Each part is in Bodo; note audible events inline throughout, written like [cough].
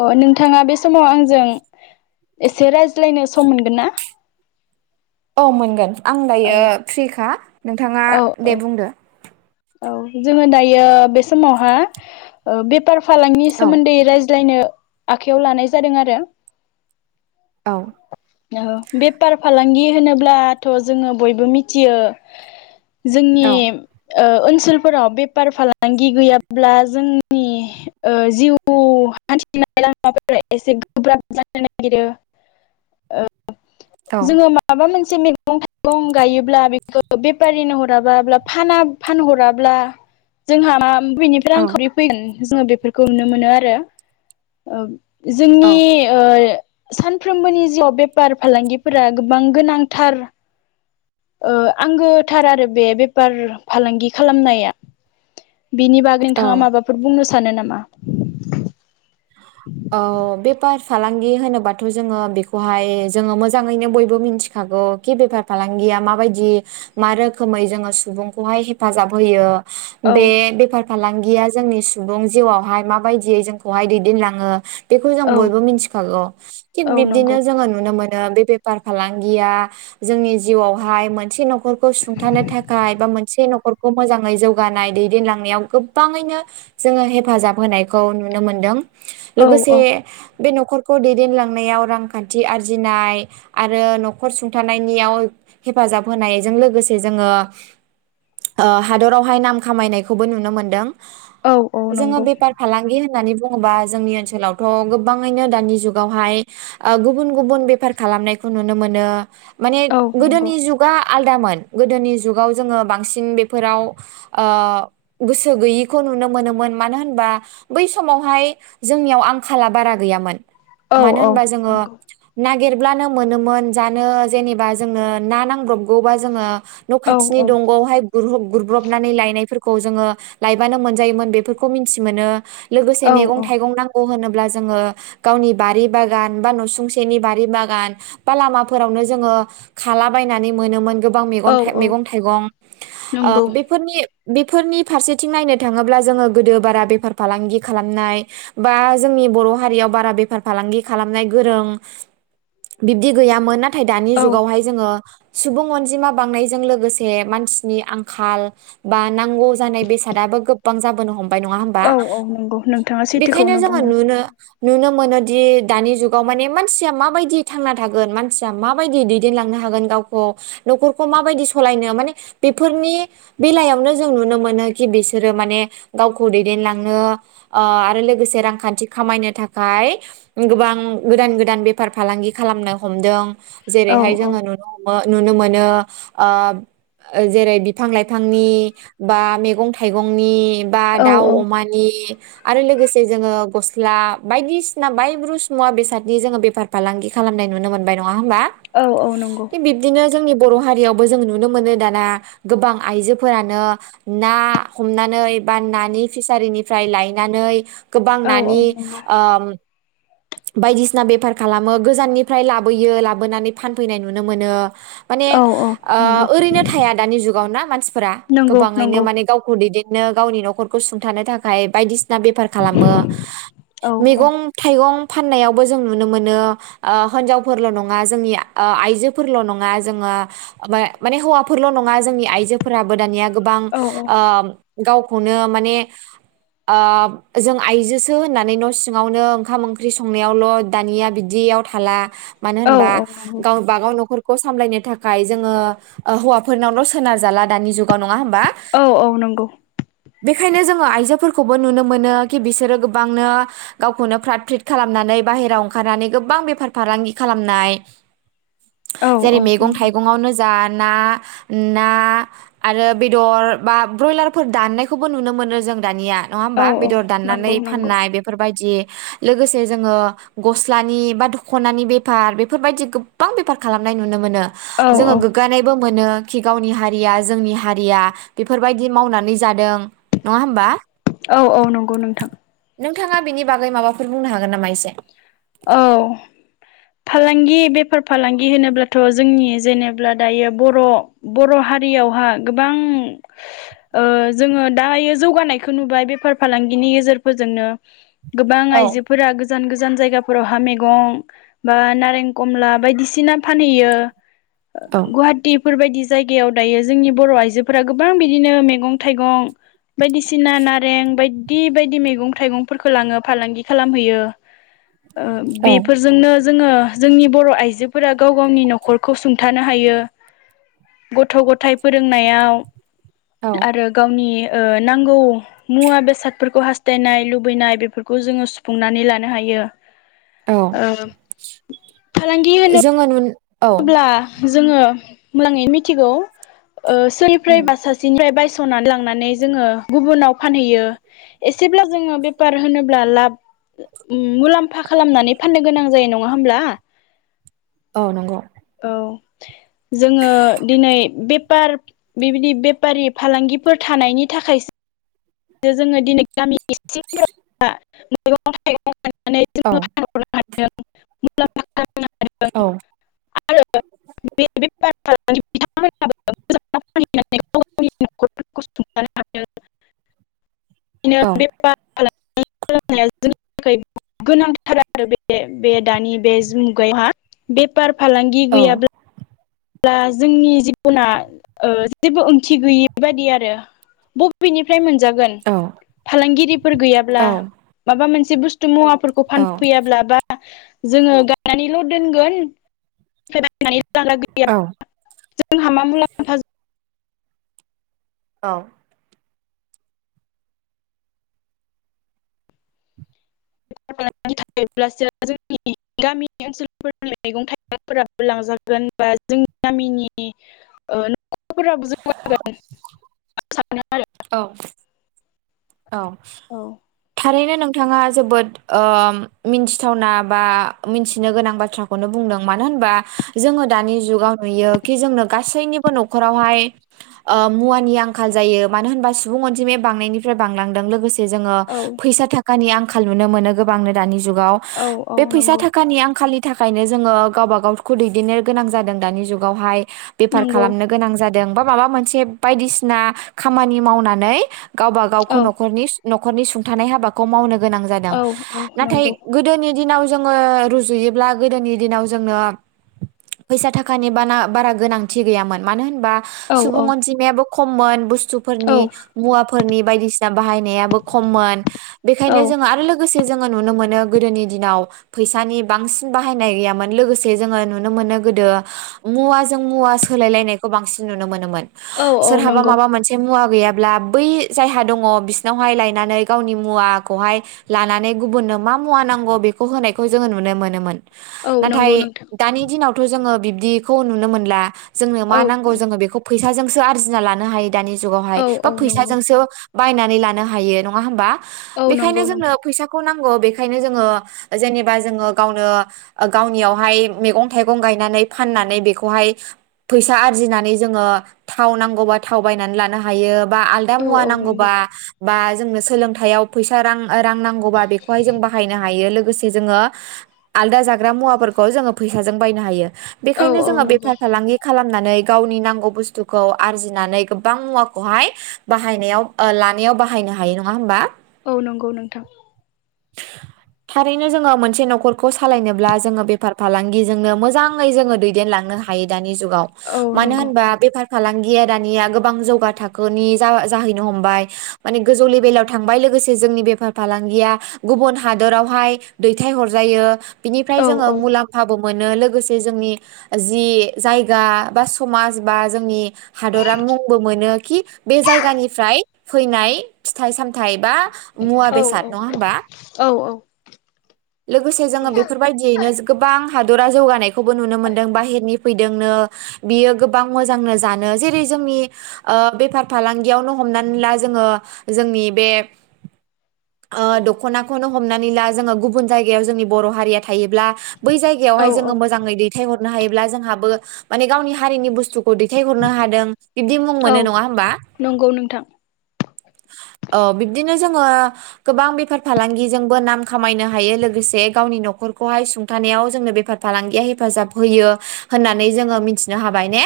अ नों बिथाङा [unintelligible] समाव आंजों एसे रायज्लायनो सम मोनगोन ना? औ मोनगोन आं औ दायो फ्रिखा नों थांआ औ औ दे बुंदो औ जोङो दायो बे समावहा ओ बे [unintelligible] फालांनि औ सोमोन्दै नायनो आखाइयाव लानाय जादों आरो औ औ बेफार फालांगि होनोब्लाथ' जोङो बयबो मिथियो जोंनि औ ओ ओनसोलफोराव बेफार फालांगि गैयाब्ला जोंनि ओ जिउ हान्थिनाय लामाफोरा एसे गोब्राब जानो नागिरो जोङो माबामोनसे [unintelligible] मैगं थाइगं गायोब्ला बे [unintelligible] फानहराब्ला जोंहा मा [unintelligible] औ जोङो बेफोरखौ नुनो मोनो आरो ओ जोंनि औ ओ सानफ्रोमबोनि जिउआव बेफार फालांगिफोरा गोबां गोनांथार ओ आंगोथार आरो बे बेफार फालांगि खालामनाया बिनि बागै नोंथाङा औ माबाफोर बुंनो सा सानो नामा ओ बेफार फालांगि होनोबाथ' जोङो बेखौहाय जोङो मोजाङैनो बयबो मिथिखागौ खि बेफार फालांगिया माबायदि मा रोखोमै जोङो सुबुंखौहाय हेफाजाब होयो औ बे बेफार फालांगिया जोंनि सुबुं जिउआवहाय माबायदियै जोंखौ खौहाय दैदेनलाङो बेखौ जों औ बयबो मिथिखागौ थिग औ नंगौ बिब्दिनो जोङो नुनो मोन नो बेफार फालांगिया जोंनि जिउआवहाय मोनसे न'खरखौ सुंथानो थाखाय बा मोनसे न'खरखौ मोजाङै जौगानाय दैदेनलांनायाव गोबाङैनो जोङो हेफाजाब होनायखौ नुनो नुनो मोनदों। औ औ लोगोसे बे न'खरखौ दैदेनलांनायाव रांखान्थि आरजिनाय आरो न'खर सुंथानायनियाव हेफाजाब होनायजों लोगोसे जोङो ओ हादरावहाय नाम खामायनायखौबो नुनो मोनदों। औ औ जोङो नंगौ बेफार फालांगि होन होननानै बुङोबा जोंनि ओनसोलावथ' गोबाङैनो दानि जुगावहाय ओ गुबुन गुबुन बेफार खालामनायखौ नुनो मोनो। माने औ नंगौ गोदोनि जुगा आल दामोन गोदोनि जुगाव जोङो बांसिन बेफोराव ओ गोसो गैयिखौ नुनो मोनोमोन मानो होनबा बै समावहाय जोंनियाव आंखाला बारा गैयामोन। औ मानो औ होनबा जोङो नंगौ नागिर ब्लानो मोनोमोन जानो जेनेबा जोंनो ना नांब्रबगौबा जोङो न' औ खाथिनि औ दंगआवहाय गुरहब गुरब्रबनानै लायनायफोरखौ खौ जोङो लायबानो मोनजायोमोन बेफोरखौ मिन्थि मोनो। लोगोसे औ मेगं औ थाइगं नांगौ होनोब ब्ला जोङो गावनि बारि बागान बा नसुंसेनि बारि बागान बा लामाफोरावनो जोङो खाला बायनानै मोनोमोन गोब बां औ मेगन औ मेगं थाइगं ओ नंगौ बेफोरनि बेफोरनि फारसेथिं नायनो थाङोब्ला जोङो गोदो बारा बेफार फालांगि खालामनाय बा जोंनि बर' हारियाव बारा बेफार फालांगि खालामनाय गोरों बिब्दि गैयामोन नाथ थाय दानि औ जुगावहाय जोङो सुबुं अनजिमा बांनायजों लोगोसे मानसिनि आंखाल बा नांगौ जानाय बेसादाबो गोबां जाबोनो हम बाय नङा होमबा? औ औ नंगौ नोंथाङा बेखायनो सैथोखौनो जोङो बुंदों। नुनो नुनो मोनोदि दानि जुगाव माने मानसिया माबायदि थांना थागोन मानसिया माबायदि दैदेनलांनो हागोन गावखौ न'खरखौ माबायदि सलायनो माने बेफोरनि बेलायावनो जों नुनो मोनो कि बिसोरो माने गावखौ दैदेनलां नो ओ आरो लोगोसे रांखान्थि खामायनो थाखाय गोबां गोदान गोदान बेफार फालांगि खालामनो हमदों। औ जेरैहाय औ जोङो नुनो नो ओ नुनो मोनो ओ जेरै बिफां लाइफांनि बा मेगं थाइगंनि बा औ दाउ औ अमान नि आरो लोगोसे जोङो गस्ला बायदिसिना बायब्रुस मुवा बेसादनि जोङो बेफार फालांगि खालामनाय नुनो मोनबाय नङा नङा होनबा? औ औ नंगौ थिग बिबदिनो जोंनि बर' हारियावबो जों नुनो मोनो दाना गोबां आइजोफोरानो ना हमनानै बा नानि फिसारिनि फ्राय लायनानै गोबां औ औ नानि नंगौ ओम बायदिसिना बेफार खालामो गोजाननिफ्राय लाबोयो लाबोनानै फानफैनाय नुनो मोनो। माने औ औ ओ नंगौ ओरैनो थाया दानि जुगाव ना मानसिफोरा नंगौ गोबाङैनो नंगौ माने गावखौ दैदेन नो गावनि न'खरखौ सुंथानो था खाय बायदिस ना बेफार खालामो। औ औ मैगं थाइगं फाननायावबो जों नुनो मोनो ओ हिनजावफोरल' नङा जोंनि ओ आइजोफोरल' नङा जोङो मा माने हौवाफोरल' नङा जोंनि आइजो फोराबो दानिया गोबां औ ओ गावखौनो माने ओ जों आयजोसो होननानै न' सिङावनो ओंखाम ओंख्रि संनायावल' दानिया बिदियाव थाला। मानो औ होनबा औ नंगौ गावबागाव न'खर खौ सामलायनो थाखाय जोङो ओ हौवाफोरनावल' सोनार जाला दानि जुगाव नङा होमबा औ औ नंगौ बेखायनो जोङो आइजोफोर खौबो नुनो मोनो कि बिसोरो गोबांनो गावखौनो फ्रात फ्रिट खालामनानै बाहेरायाव ओंखारनानै गोबां बेफार फालांगि खालामनाय। औ औ जेरै मैगं नंगौ थाइगङावनो जा ना ना आरो बेदर बा ब्रयलारफोर दाननायखौबो नुनो मोनो जों दानिया। नङा होमबा औ औ बेदर दाननानै नंगौ नंगौ फाननाय बेफोरबायदि लोगोसे जोङो गस्लानि बा दख'नानि बेफार बेफोरबायदि गोबां बेफार खालामनाय नुनो मोनो। औ जोङो औ गोग्गानायबो मोनो। खि गावनि हारिया जोंनि हारिया बेफोरबायदि मावनानै जादों। नङा होमबा? औ औ नंगौ नोंथां। नोंथाङा बेनि बागै माबाफोर बुंनो हागोन नामा एसे। औ फालांगि बेफार फालांगि होनोब्लाथ' जोंनि जेनेब्ला दायो बर' बर' हारियावहा गोबां ओ जोङो दायो जौगानायखौ नुबाय बेफार फालांगिनि गेजेरफोरजोंनो। गोबां औ आइजोफोरा गोजान गोजान जायगा फोरावहा मेगं बा नारें कमला बायदिसिना फानहैयो। औ गुवाहाटी बेफोरबायदि जायगायाव दायो जोंनि बर' आइजोफोरा गोबां बिदिनो मैगं थाइगं बायदिसिना नारें बाय दि बायदि मैगं थाइगंफोरखौ लाङो फालांगि खालामहैयो। ओ बेफोरजोंनो जोङो जोंनि बर' आइजो फोरा गाव गावनि नखरखौ सुंथानो हायो गथ' गथाय फोरोंनायाव। आरो गावनि ओ नांगौ मुवा बेसादफोरखौ हास्थायनाय लुबैनाय बेफोरखौ जोङो सुफुंनानै लानो हायो। औ ओ फालांगि होनो जोङो नु औ अब्ला जोङो मोजाङै मिथिगौ। ओ सोरनिफ्रायबा सासेनिफ्राय बायस' सनानै लांनानै जोङो गुबुनाव फानहैयो एसेब्ला जोङो बेफार होनोब्ला लाब मुलाम्फा खालामनानै फाननो गोनां जायो नङा होमब्ला? औ नंगौ। थ [unintelligible] जोङो दिनै बे बेपार बेबायदि बेफारि फालांगिफोर थानायनि थाखायसो जोङो दिनै गामिनि [unintelligible] मैगं थाइगं औ औ [unintelligible] [unintelligible] [unintelligible] [unintelligible] बिदिनो औ बेपार [unintelligible] जोंनि थाखाय गोनांथार आरो बे दानि बे मुगायावहा बेपार फालांगि औ गैयाब्ला अब्ला जोंनि जिबना ओ जेबो ओंथि गैयि बादि आरो बबेनिफ्राय फ्राय मोनजागोन औ फालांगिरिफोर गैयाब्ला औ माबा मोन जि बुसथु मुवाब फोरखौ फानफैयाब्ला बा जोङो गायानानैल' दोनगोन [unintelligible] औ [unintelligible] जोंहा मा मुलाम्फा औ [unintelligible] थायोब्लास जोंनि गामि ओनसोलफोर मैगं थाइगंफोराबो लांजागोन बा जोंनि गामिनि ओ फोराबो [unintelligible] [unintelligible] औ औ जों थारैनो नोंथाङा जोबोद ओ मिन्थिथावना बा मिन्थिनो गोनां बाथ्राखौनो बुंदों मानो होनबा जोङो दानि जुगाव नुयो कि जोंनो गासैनिबो न'खरावहाय ओ मुवानि आंखाल जायो मानो होनबा सुबुं अनजिमाया बांनायनिफ्राय बांलांदों लोगोसे जोङो औ थाखानि आंखाल नुनो मोनो गोबांनो दानि जुगाव औ औ बे फैसा नंगौ थाखानि आंखालि नि थाखायनो जोङो गावबा गावखौ दैदेननो गोनां जादों दानि जुगावहाय बेफार नंगौ खालामनो गोनां जाद दों बा माबा मोनसे बायदिसिना खामानि मावनानै गावबा गावखौ औ न'खरनि न'खरनि सुब थानाय हाबाखौ मावनो गोनां जादों औ औ नाथाय नंगौ गोदोनि दिनाव जोङो रुजुयोब्ला गोदोनि दिनाव जोंनो फैसा थाखानि बा बारा गोनांथि गैयामोन मानो होन बा औ सुबुं औ अनजिमायाबो खममोन बुस्थु सु औ फोरनि मुवा फोरनि बायदिसिना बाहायनायाबो खममोन औ बेखायनो जों आरो लोगोसे जोङो नुनो मोनो गोदोनि दिनाव फैसानि बांसिन बाहायनाय गैयामोन लोगोसे जोङो नुनो मोनो गोदो मुवाजों मुवा सोलायलायनायखौ बांसिन नुनो मोनोमोन औ औ सोरहाबा नंगौ माबा मोनसे मुवा गैयाब अब्ला बै जायहा दङ बिसिनावहाय लायनानै गावनि मुवाखौहाय लानानै गुबुननो मा मुवा नांगौ बेखौ होनायखौ जोङो नुनो मोनोमोन औ नाथाय नंगौ नोंथां दानि दिनावथ' जोङो बिब दिखौ नुनो मोनला जोंनो मा औ नांगौ नंगौ जोङो बेखौ फैस फिथाजोंसो आरजिना लानो हायो दानि जुगावहाय औ बा औ नंगौ फैसाजोंसो बायनानै लानो हायो नङा होमबा औ बेखायनो नंगौ जोंनो नोंथां फैसाखौ नांगौ बेखायनो जोङो जेनेबा जोङो गावनो गावनियावहाय मैगं थाइगं गायनानै फाननानै बेखौहाय फैसा आरजिनानै जोङो थाव नांगौबा थाव बायनानै लानो हायो बा आलादा औ मुवा औ नंगौ नांगौबा बा जोंनो सोलोंथायाइयाव फैसा रां रां नांगौबा बेखौहाय जों बाहायनो हायो लोगोसे जोङो आलदा जाग्रा मुवाफोरखौ जोङो फैसाजों बायनो हायो औ बेखायनो औ जोङो नंगौ बेफार फालांगि खालामनानै गावनि नांगौ बुस्थुखौ आरजिनानै गोबां मुवाखौहाय बाहायनायाव लानायाव बाहायनो हायो नङा हा होनोमबा औ नंगौ नोंथां थारैनो जोङो मोनसे न'खरखौ सालायनोब्ला जोङो बेफार फालांगिजोंनो मोजाङै जोङो दैदेनलांनो हायो दानि जुग औ मानो नंगौ होनबा बेफार फालांगिया दानिया गोबां जौगा थाखोनि जाहैनो हमबाय माने गोजौ लेबे बेलाव थांबाय लोगोसे जोंनि बेफार फालांगिया गुबुन हादरावहाय दैथायहरजायो बिनिफ्राय औ जोङो मुलाम्फाबो मोनो लोगोसे जोंनि जि जायगा बा समाज बा जोंनि हादरा मुंबो मोनो खि बे जायगानिफ्राय फैनाय फिथाइ सामथायाइ बा मुवा औ बेसाद नङा होमबा औ औ लोगोसे जोङो नंगौ बेफोरबायदियैनो गोबां हादरा जौगानाय खौबो नुनो मोन्दों बाहेरनि फैदों नो बियो गोबां मोजांनो जानो जेरै जोंनि ओ बेफार फालांगियावनो हमनानै ला जोङो जोंनि बे ओ दखनाखौनो हमनानै ला जोङो गुबुन जायगायाव जोंनि बर' हारिया थायोब्ला बै औ जायगायावहाय जोङो औ मोजाङै दैथाय हर नो हायोब्ला जोंहाबो माने गावनि हारिनि बुसथु दैथायहरनो हादों बिबदि मुं औ मोनो नङा होमबा नंगौ नोंथां औ बिब्दिनो जोङो गोबां बेफार फालांगिजोंबो नाम खामायनो हायो लोगोसे गावनि न'खरखौहाय सुंथानायाव जोंनो बेफार फालांगिया हेफाजाब होयो होननानै जोङो मिथिनो हाबाय ने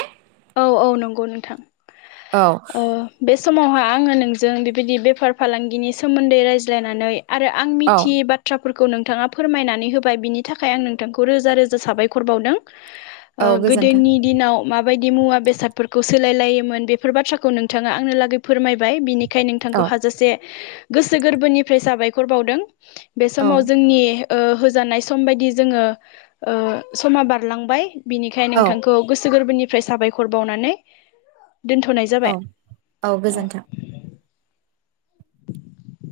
औ औ नंगौ नोंथां औ ओ बे समावहाय आङो नों जों बेबायदि बेफार फालांगिनि सोमोन्दै रायज्लायनानै आरो आं औ मिथियै बाथ्रा फोरखौ नोंथाङा फोरमायनानै होबाय बिनि थाखाय आं नोंथांखौ रोजा रोजा साबायखर बावदों ओ औ गोजोन्थों गोदोनि दिनाव माब बायदि मुवा बेसादफोरखौ सोलायलायोमोन बेफोर बाथ्राखौ नोंथाङा आंनो लागै फोरमायबाय बिनि खाय नोंथांखौ औ हाजासे गोसो गोरबोनिफ्राय साबायखर बावदों बे समाव औ जोंनि ओ होजानाय सम बायदि जोङो ओ समा बारलांबाय बिनिखाय औ नोंथांखौ गोसो सो गोरबोनि फ्राय साबायखर बावनानै दोनथ'नाय औ जाबाय औ [inaudible]